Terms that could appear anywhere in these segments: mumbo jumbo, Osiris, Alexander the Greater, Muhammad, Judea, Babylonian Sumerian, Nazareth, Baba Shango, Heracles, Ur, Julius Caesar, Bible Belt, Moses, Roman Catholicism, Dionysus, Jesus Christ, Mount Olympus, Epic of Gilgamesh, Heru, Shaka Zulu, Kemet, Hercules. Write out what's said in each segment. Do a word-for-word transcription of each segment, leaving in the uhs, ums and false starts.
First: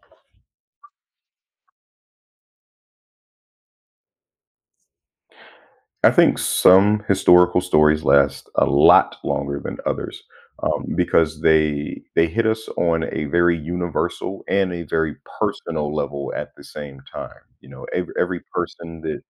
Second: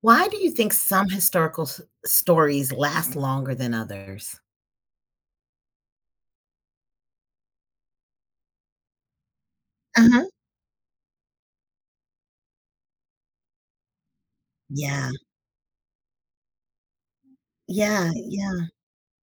Why do you think some historical s stories last longer than others? I think some historical stories last a lot longer than others Uh-huh. um, because they they hit us on a very universal and a Yeah. very personal level at the same time. You know, Yeah, every, every yeah. person that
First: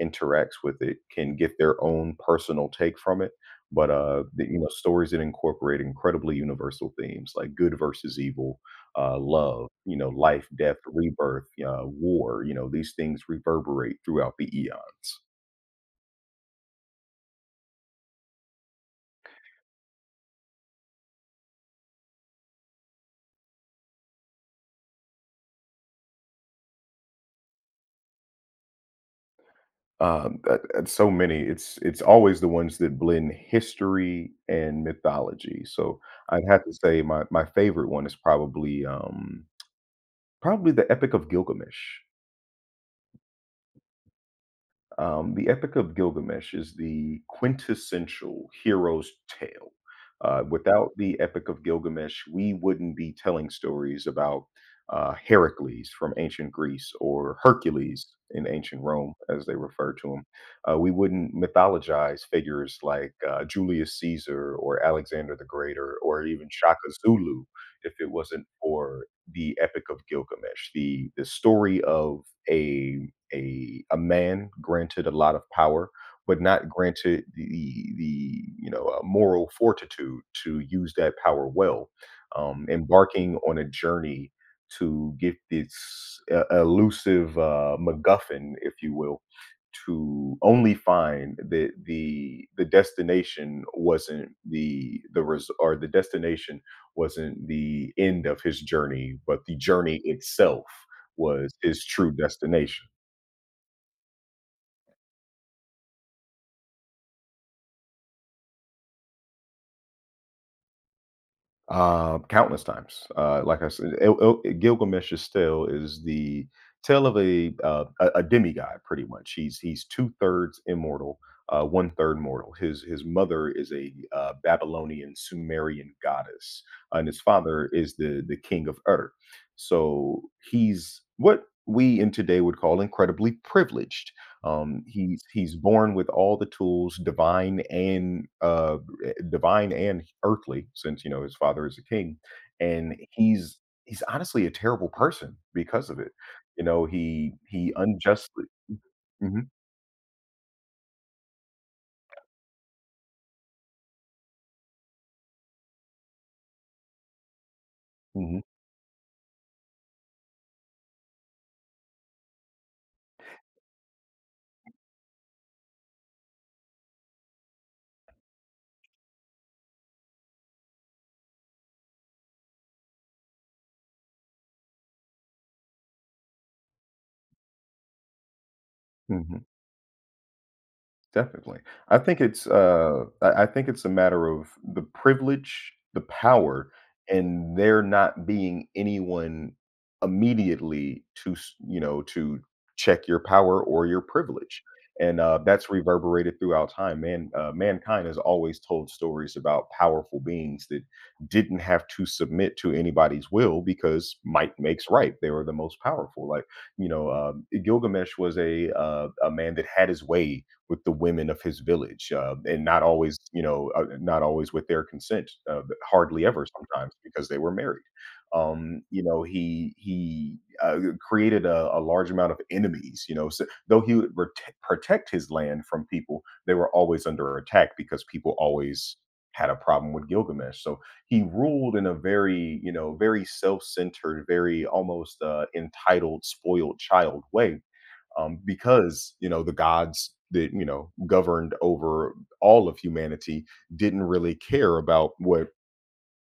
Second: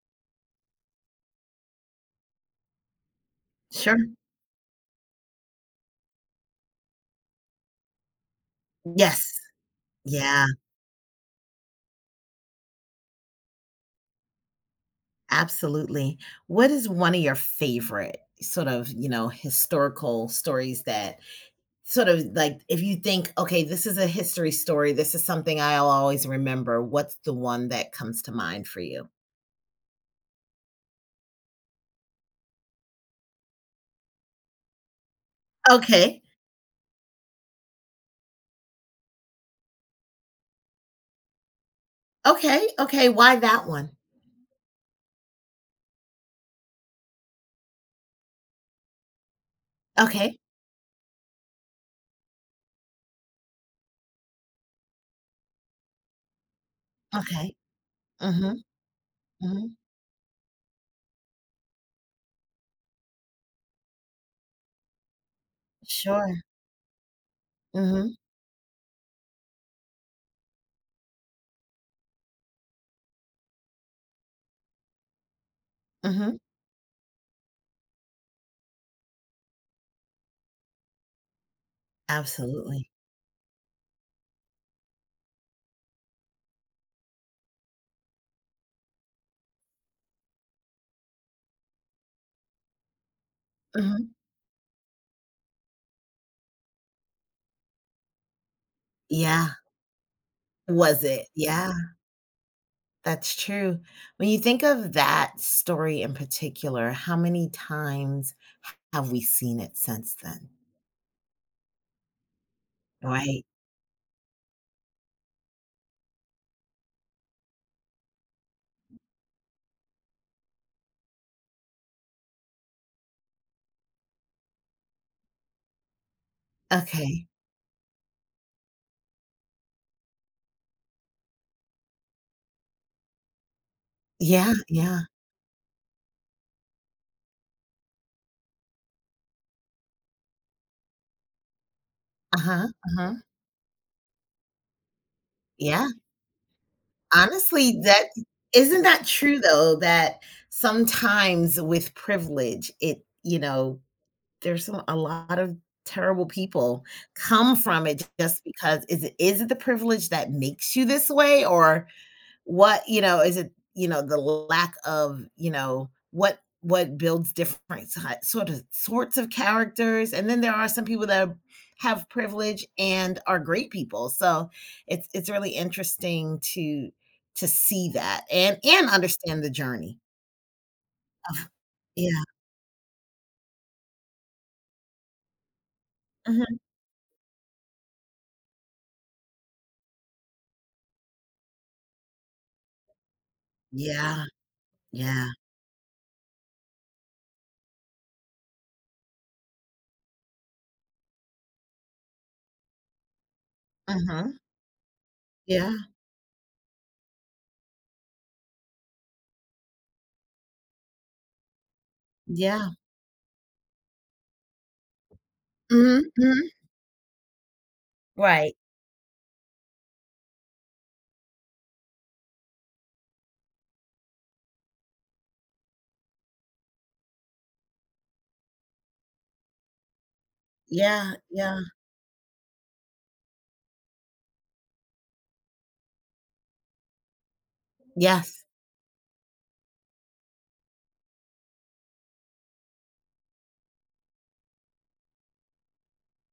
interacts with it can get their own personal take from it. But Sure. uh, the, you know, stories that incorporate incredibly universal themes like good versus evil, uh, Yes. love, you know, Yeah, life, death, rebirth, uh, war. You know, these things reverberate throughout the eons. absolutely. What is one of your favorite sort of, you know, historical stories that sort of, like, if you think, "Okay, this is a history story, this is something I'll always remember," what's the one that comes to mind for you? Um, uh, uh, so many. It's it's always the ones that blend history and mythology. So Okay. I'd have to say my my favorite one is probably um, probably the Epic of Gilgamesh. Okay, okay, why that one? Um, the Epic of Gilgamesh is the quintessential hero's tale. Okay, Uh, without the Epic of Gilgamesh, we wouldn't be telling stories about uh, Heracles from ancient Greece or okay. Hercules in Mhm, ancient Rome, as they mhm. refer to him. Uh, we wouldn't mythologize figures like uh, Julius Caesar or Alexander the Greater or Sure. even Shaka Zulu if it Mhm, wasn't for the Epic of Gilgamesh, the, the story of a a a man granted a lot of power, mhm. but not granted the the you know uh, moral fortitude to use that power well. Um, Absolutely. Embarking on a journey to get this uh, elusive uh, MacGuffin, if you will, to only find that the the destination Mhm. wasn't the the res- or the destination wasn't the end of his journey, but Yeah. the journey itself Was it? was Yeah, his true destination. that's true. When you think of that story in particular, how many times have we seen it since then? Uh, countless times. Uh, Right? Like I said, Il Il Gilgamesh is still is the tale of a, uh, a a demigod, pretty much. He's he's two thirds immortal, uh, one third mortal. His his mother is a uh, Babylonian Sumerian goddess, and his Okay. father is the the king of Ur. So he's what we in today would call incredibly privileged. Yeah, Um, yeah. he's he's born with all the tools, divine and um eh, divine and earthly, since you know his father is a king, Uh-huh, and uh-huh. he's he's honestly a terrible person Yeah. because of it. You know, he he Honestly, that unjustly. isn't that true hmm though that sometimes with privilege, it you know, there's some a lot of terrible people come from it hmm just because is it is it the privilege that makes you this way, or what, you know, is it, you know, the lack of, you know, what what builds different si sort of sorts of characters, and then there are some people that have privilege and are great people, so it's it's really interesting to to see that and and hmm understand the journey of. Definitely. I think Yeah. it's, uh, I I think it's a matter of the privilege, the Mhm. power, and there not being anyone immediately to, s- you know, to check your power or your Yeah, privilege. And yeah. uh, that's reverberated throughout time. Man, uh, mankind has always told stories about powerful beings that didn't have to submit to anybody's will because Mhm. might makes right. They were the Yeah, most powerful. Like you know, um, Gilgamesh was a uh, a man that had his way with the women of his village, uh, and yeah. not always, you know, uh, not always with their consent, uh, but Mhm, hardly ever mhm. sometimes because they were married. Right. Um, you know, he he uh, created a, a large amount of enemies. You know, so, though he would prote- protect his land from people, they were always under attack because people always had a problem with Gilgamesh. So Yeah, he yeah. ruled in a very, you know, very self-centered, very almost uh, entitled, spoiled child way um, Yes. because you know the gods that you know governed over all of humanity didn't really care about what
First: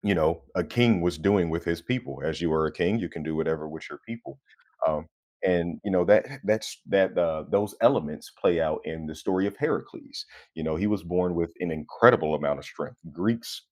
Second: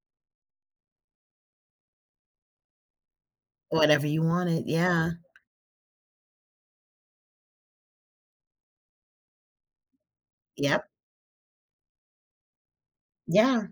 you know a king was doing with his people, as you are a king you can do whatever with your Whatever you people. wanted, um, yeah. and you know that that's that uh, those elements play out in the story of Heracles. You know, he Yep. was born with an incredible amount of strength. Greeks Yeah.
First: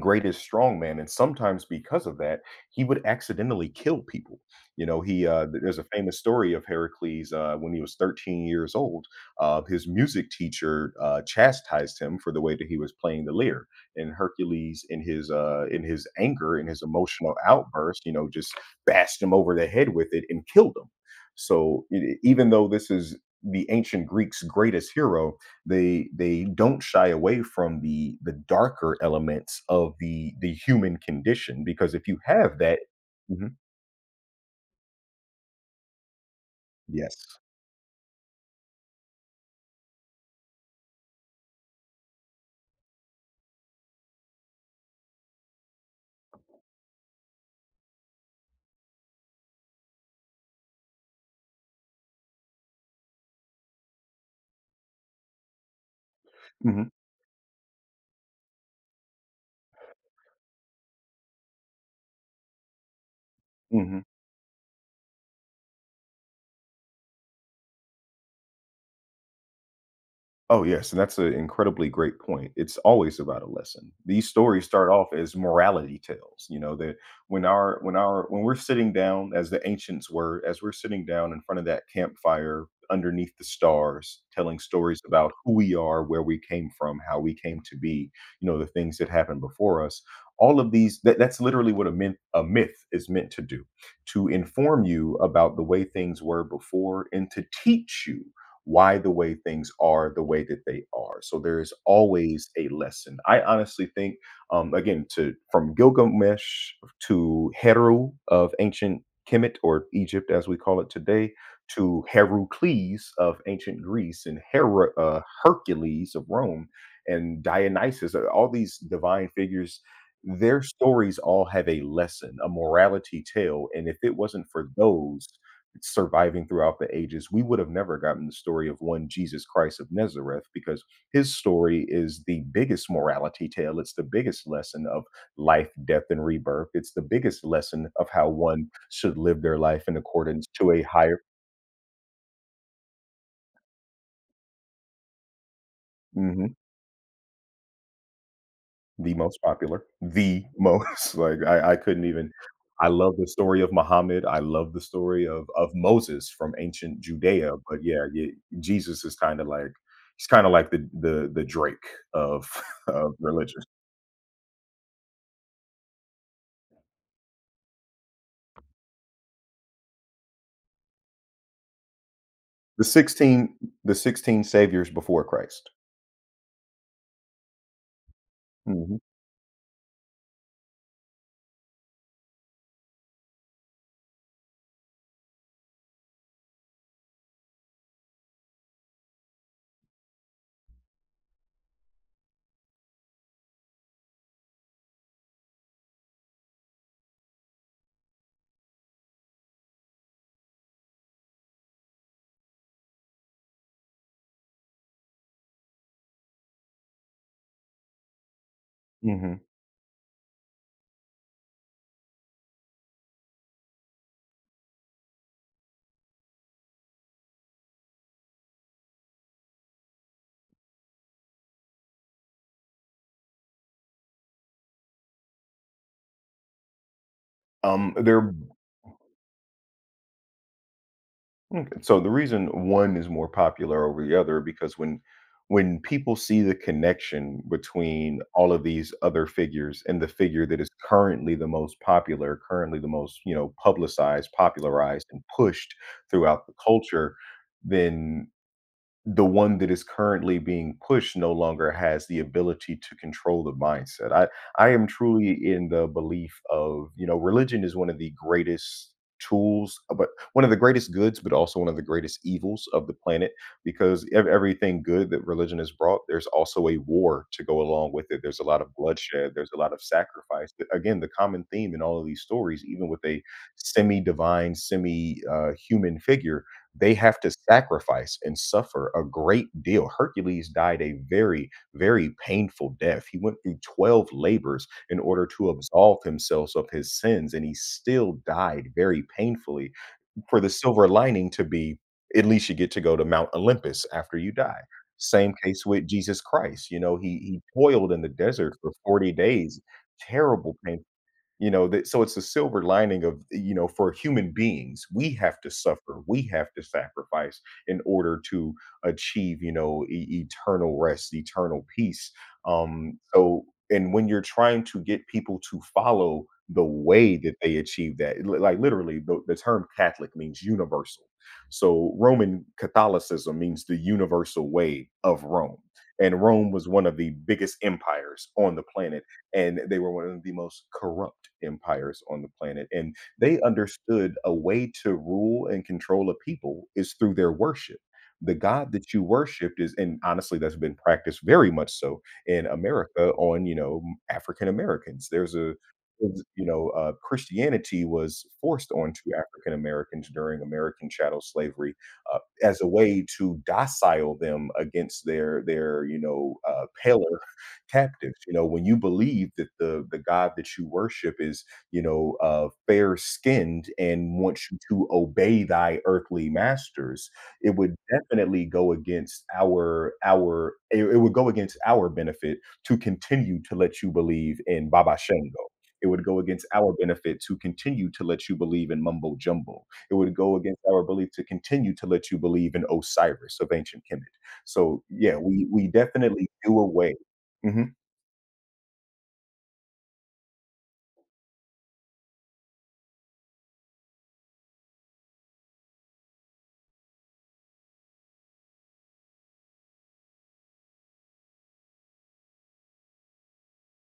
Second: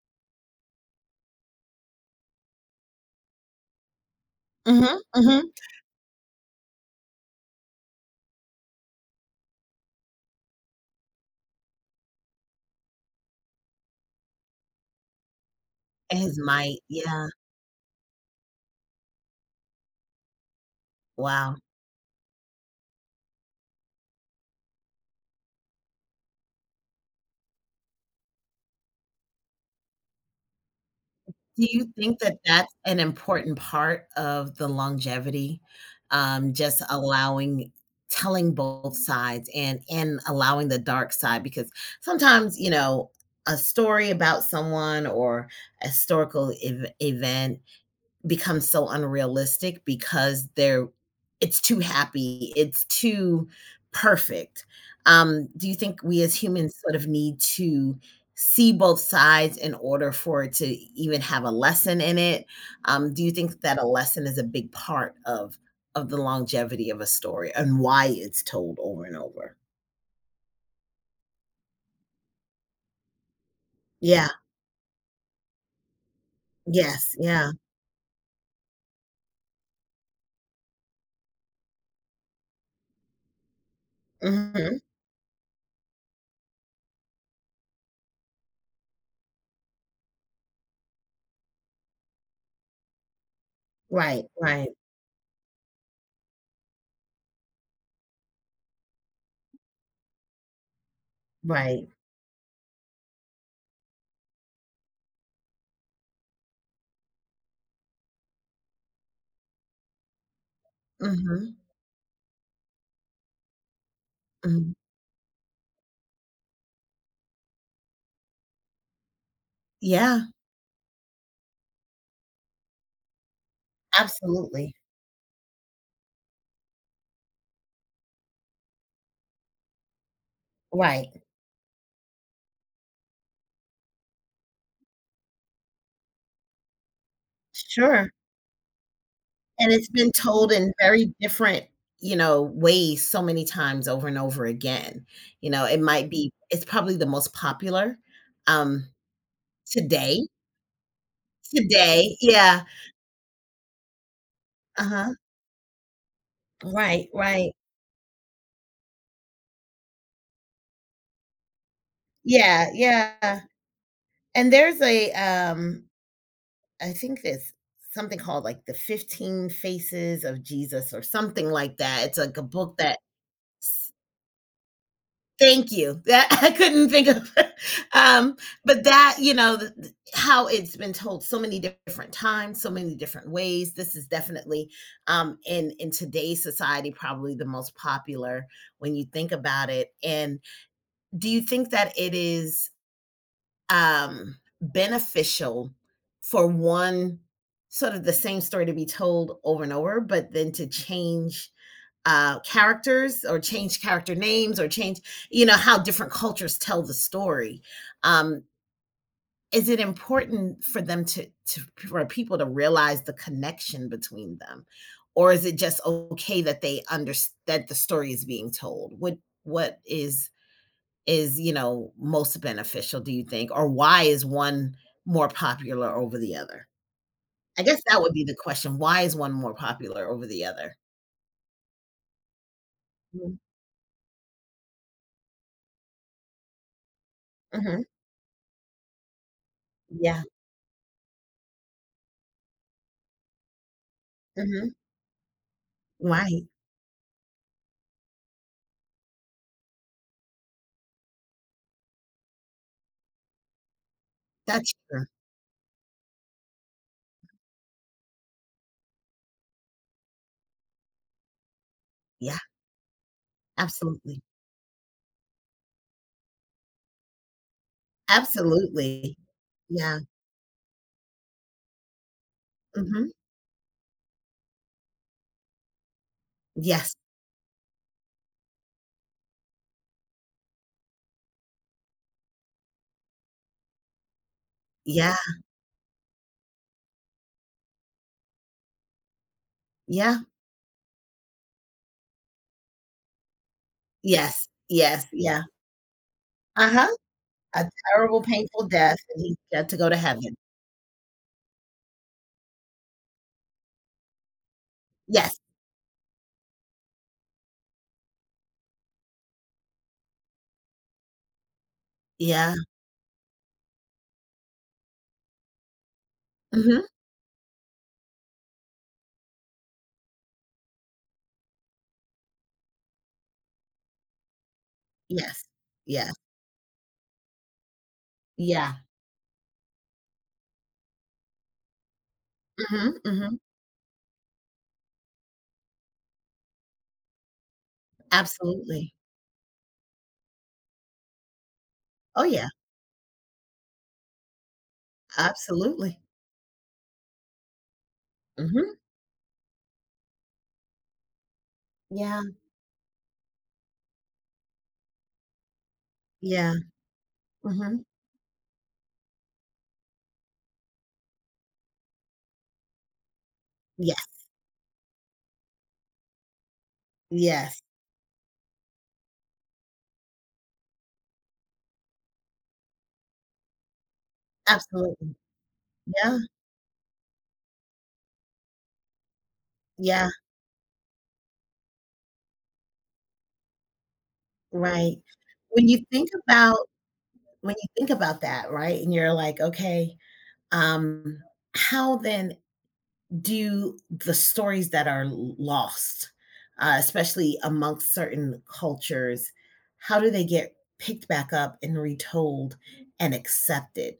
greatest strongman, and sometimes because of that, he would accidentally kill people. You Mhm, know, he uh, mhm. th- there's a famous story of Heracles uh, when he was thirteen years old. Uh, his music teacher uh, chastised him for the way that he was playing the lyre, and Hercules, in his uh, in his His anger, in might, his yeah, emotional outburst, you know, just bashed him over the head with it and killed him. wow. So, e- e, even though this is the ancient Greeks' greatest hero, they they don't shy away from the the darker elements of the the human condition Do you because if you think that have that's that. an Mhm. important part of the longevity? Um, just Yes. allowing telling both sides and and allowing the dark side, because sometimes, you know, a story about someone or a historical ev event becomes so unrealistic because they're it's too happy, it's too perfect. Um, do you think we as humans hmm sort of need to see both sides in order for it to even have a lesson in it? Um, do you think that a lesson is a big part of of the longevity of a story and why it's told over and over? Oh, yes, and that's an incredibly great point. It's always about a lesson. These Yeah. stories start off as morality tales, you know, that Yes. when Yeah. our when our when we're sitting down as the ancients were, as we're sitting down in front of that campfire underneath the stars, telling Mhm. stories about who we are, where we came from, how we came to be, you know, the things that happened before us. All of these that, that's literally what a myth a myth is meant to do, Right. to Right. inform you about the way things were before and to teach you why the way things are the way that they are. So there's Right. always a lesson. I honestly think, um, again, to from Gilgamesh to Heru of ancient Kemet or Egypt, as we call it today, Mhm. to Heracles of ancient Greece and Mhm. Hera, uh, Hercules of Rome and Dionysus, uh, all these divine figures, Yeah. their stories all have a lesson, a morality tale. And if it wasn't for Absolutely. those surviving throughout the ages, we would have never gotten the story of one Jesus Christ of Nazareth because Right. his story is the biggest morality tale. It's the biggest lesson of life, death, and rebirth. It's the biggest lesson of Sure, how one should live their and life it's in been accordance told to in a very higher. different, you know, ways so many times over and over again, you know, it might be Mhm. it's probably the most popular, um, The most popular, today the most, like, I I couldn't today, even, yeah, I love the story of Muhammad, I love the uh-huh, story of of Moses from ancient right, Judea, right, but yeah, yeah, Jesus is kinda like, he's kinda like the the the Drake of yeah, of yeah, religion. and there's a, um, I think there's something called, like, The fifteen Faces of Jesus or something like that, it's like a book The that. sixteen, the sixteen saviors before Christ. Thank you. That I couldn't think of, um, but Mhm, that you know how it's been told so many different times, so many different ways. This is definitely um, in in today's society probably the most popular when you think about it. And do you think that it is um, beneficial for one sort of the same story to be told over and over, but then to change uh, characters or change character names or change, you know, how different cultures tell the story? Um, mhm. is it important for them to, to for people to realize the connection between them, or is it just okay that they understand that the story is being told? What what is is you know most beneficial? Do you think, or why is one more popular over the other? I guess Um, that would be they're the question. Why is one more popular over the other? Okay. So the reason one is more Mhm. popular over the other because when when people see the connection Mhm. between all of these other figures and the Yeah. figure that is currently the most popular, currently the most, you know, publicized, Mhm. popularized and pushed throughout Why? the culture, then the one that is currently being pushed no longer has the ability to control the mindset. I I That's am true. truly in the belief of, you know, religion is one of the greatest tools, uh, but one of the greatest goods, but also one of the greatest Yeah, evils of the planet because absolutely. ev- everything good that religion has brought, there's also a war to go along with it. There's a lot of Absolutely. bloodshed, there's a lot of Yeah. sacrifice. But again, the common theme in all of these stories, even with Mhm. a semi divine, semi uh, human figure, they Yes. have to sacrifice and suffer a great deal. Hercules died a very, very painful death. He went through twelve labors in Yeah, order to absolve himself of his sins, and he still died very painfully. yeah, For the silver lining to be, at least you get to go to Mount Olympus after you yes, die. yes, Same yeah. case with Jesus Christ. You Uh-huh. know, he he A toiled in the terrible, desert painful for death, forty and he days, got to go to heaven. terrible pain. You know, that so it's a silver lining of, you know, for human beings, we Yes. have to suffer, we have to sacrifice in order to achieve, you know, e- eternal rest, eternal peace. Yeah. Um, so and when you're trying to get people to follow the Mhm. way that they achieve that, li- like literally the, the term Catholic means universal. So Roman Catholicism means the universal way of Yes. Rome. Yeah. And Rome was one of the biggest empires on the Yeah. planet, and they were one of the most corrupt empires on the planet, Mhm, and they mhm. understood a way to rule and control a people is through their worship. The god that Absolutely. you worshiped is, and honestly that's been practiced very much so Oh, in yeah. America on, you know, African Americans. There's a, Absolutely. you know, uh, Christianity was forced Mhm. onto African Americans during American chattel slavery uh, Yeah. as a way to docile them against their their you know Yeah. uh, paler Mhm. captives. You know, when you believe that the the God that you worship is, you know, uh, fair skinned and Yes. wants you to obey thy earthly masters, it Yes. would definitely go against our our it, it would go against our benefit to continue to let you believe in Baba Absolutely. Shango. It would go Yeah. against our benefit to continue to let you believe in mumbo jumbo. It Yeah. would go against our belief to continue to let you believe in Osiris of ancient Kemet. So Right. yeah, we we When you think definitely about do away. When you Mhm. think about that, right, and you're like, "Okay, um, how then do the stories that are l lost, uh, especially amongst certain cultures, how do they get picked back up and retold and accepted?"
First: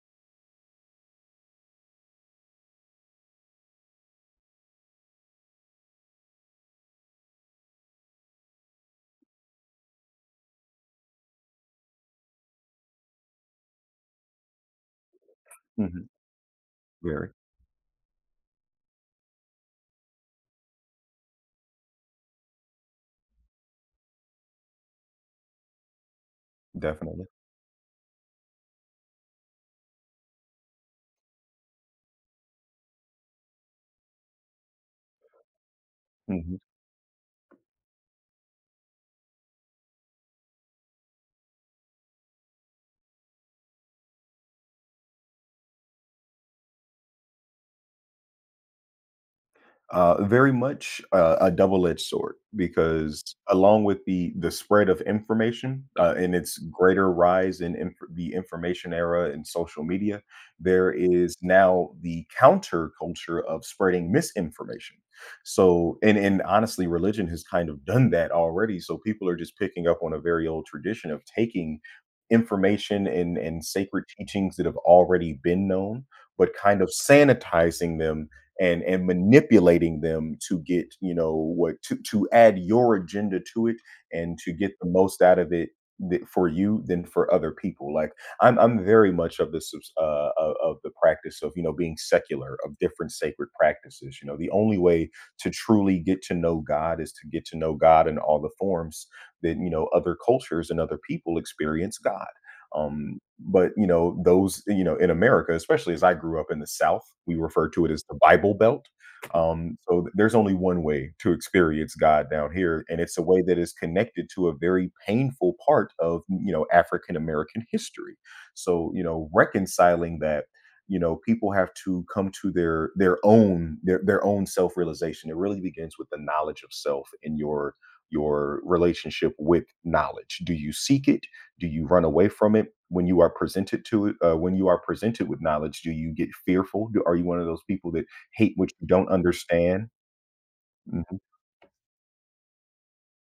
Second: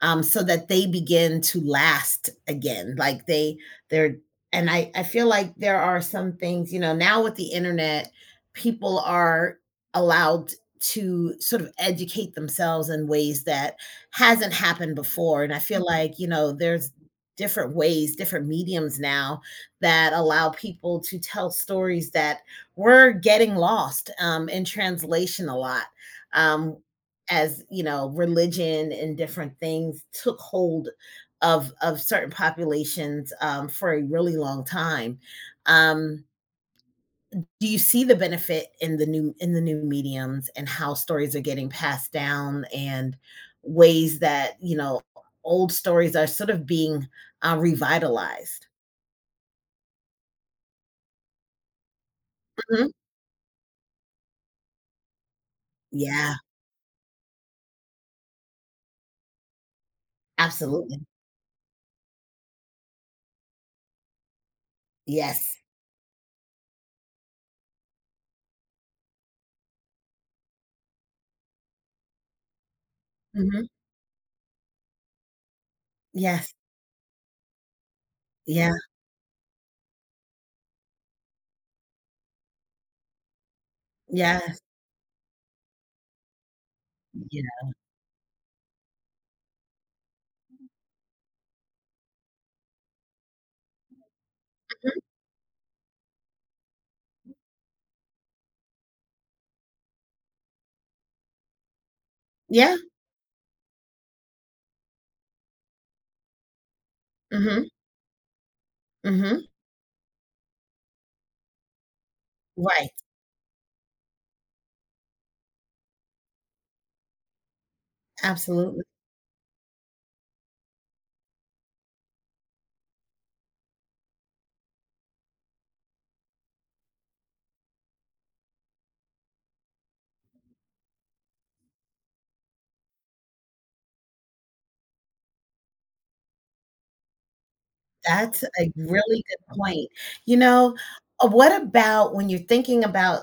um, so that they begin to last again. Like they, they're, and I, I feel like there are some things, you know, now with the internet, people are allowed to sort of educate themselves in ways that hasn't happened before. And I feel Mhm. like, you know, there's Very. different ways, different mediums now that allow people to tell stories that were getting lost um, in translation a lot. Um, Definitely. as you know, religion and different things took hold of of certain populations um, for a really long time. Um, Mhm. do you see the benefit in the new in the new mediums and how stories are getting passed down and ways that you know old stories are sort of being uh, revitalized? Uh, very much a a double-edged sword Mhm. because along with the the spread of information, uh, and Yeah, its greater rise in inf the information era and social media, there absolutely. is now the counterculture of spreading misinformation. Yes. So and and honestly, religion has kind of done that already, so people are just picking up on a very old tradition of taking information and and Hmm. sacred teachings that have already been known, but Yes. kind of sanitizing them Yeah. and and manipulating them to get, you know, what to to add your agenda to it and to Yes. get the most out of it th- for you than for other Yeah. people. Like i'm i'm very much of the subs- uh of of the practice of, you know, being secular of different sacred practices. You know, the only Mhm. way to truly get to know God is to get to know God in all the forms that, you know, other cultures and other people experience God. Yeah. Um, but you know, those, you know, in America, especially as I grew up in the South, we refer Hmm. to it as the Bible Belt. Hmm. Um, so th- there's only one way to experience God down here, Right. and it's a way that is connected to a very painful part of, you know, African American history. Absolutely. So you know, reconciling that, you know, people have to come to their their own their, their own self-realization. It really begins with the knowledge of self and your your relationship with knowledge. Do you seek it, do you run away from it when you are presented to it? Uh, when you are presented with knowledge, do you get fearful? Do, are you one of those people that That's hate what a you don't really good understand? point. You know, Mhm. uh, what about when you're thinking about,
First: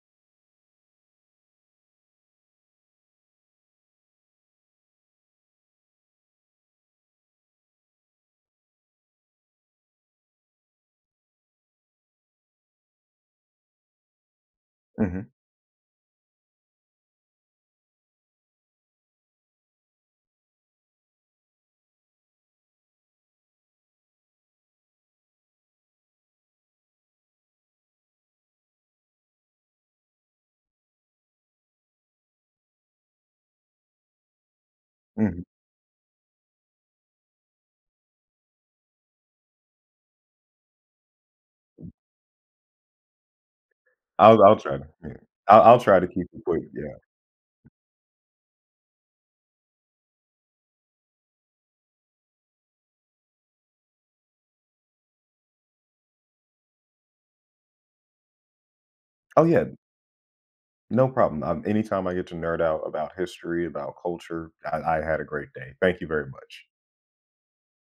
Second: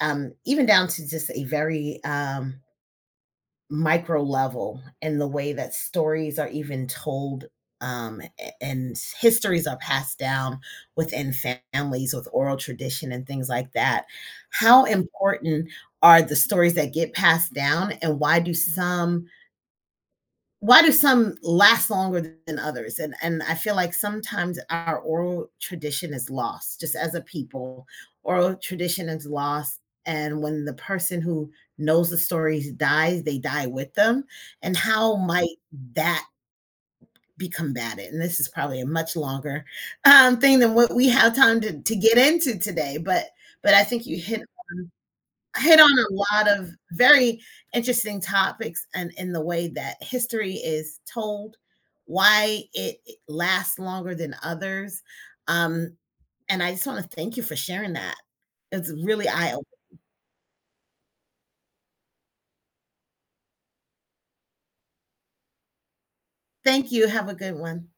um, even down to just a very um, micro level in the way that stories are even told, um, a- and histories are passed down within families with oral tradition and things like that? How Mhm, important are the stories that get passed down, and why do some why do some last longer than others? And and I feel like sometimes our oral tradition is lost, just as a people, oral tradition is lost, and when the person who knows the stories dies, they die with them. And how mhm. might that be combated? And this is probably a much longer um, thing than what we have time to, to get into today. But but I think you I'll hit I'll try to, yeah. I'll I'll hit on try to a keep it lot quick, of yeah. very interesting topics and in the way that history is told, why it lasts longer than others. Um, and I just want to thank you for sharing that. It's really Oh, eye yeah. opening. No problem. Um, anytime I get to nerd out about history, about culture, I, I had a great day. Thank you very much. Thank you. Have a good one.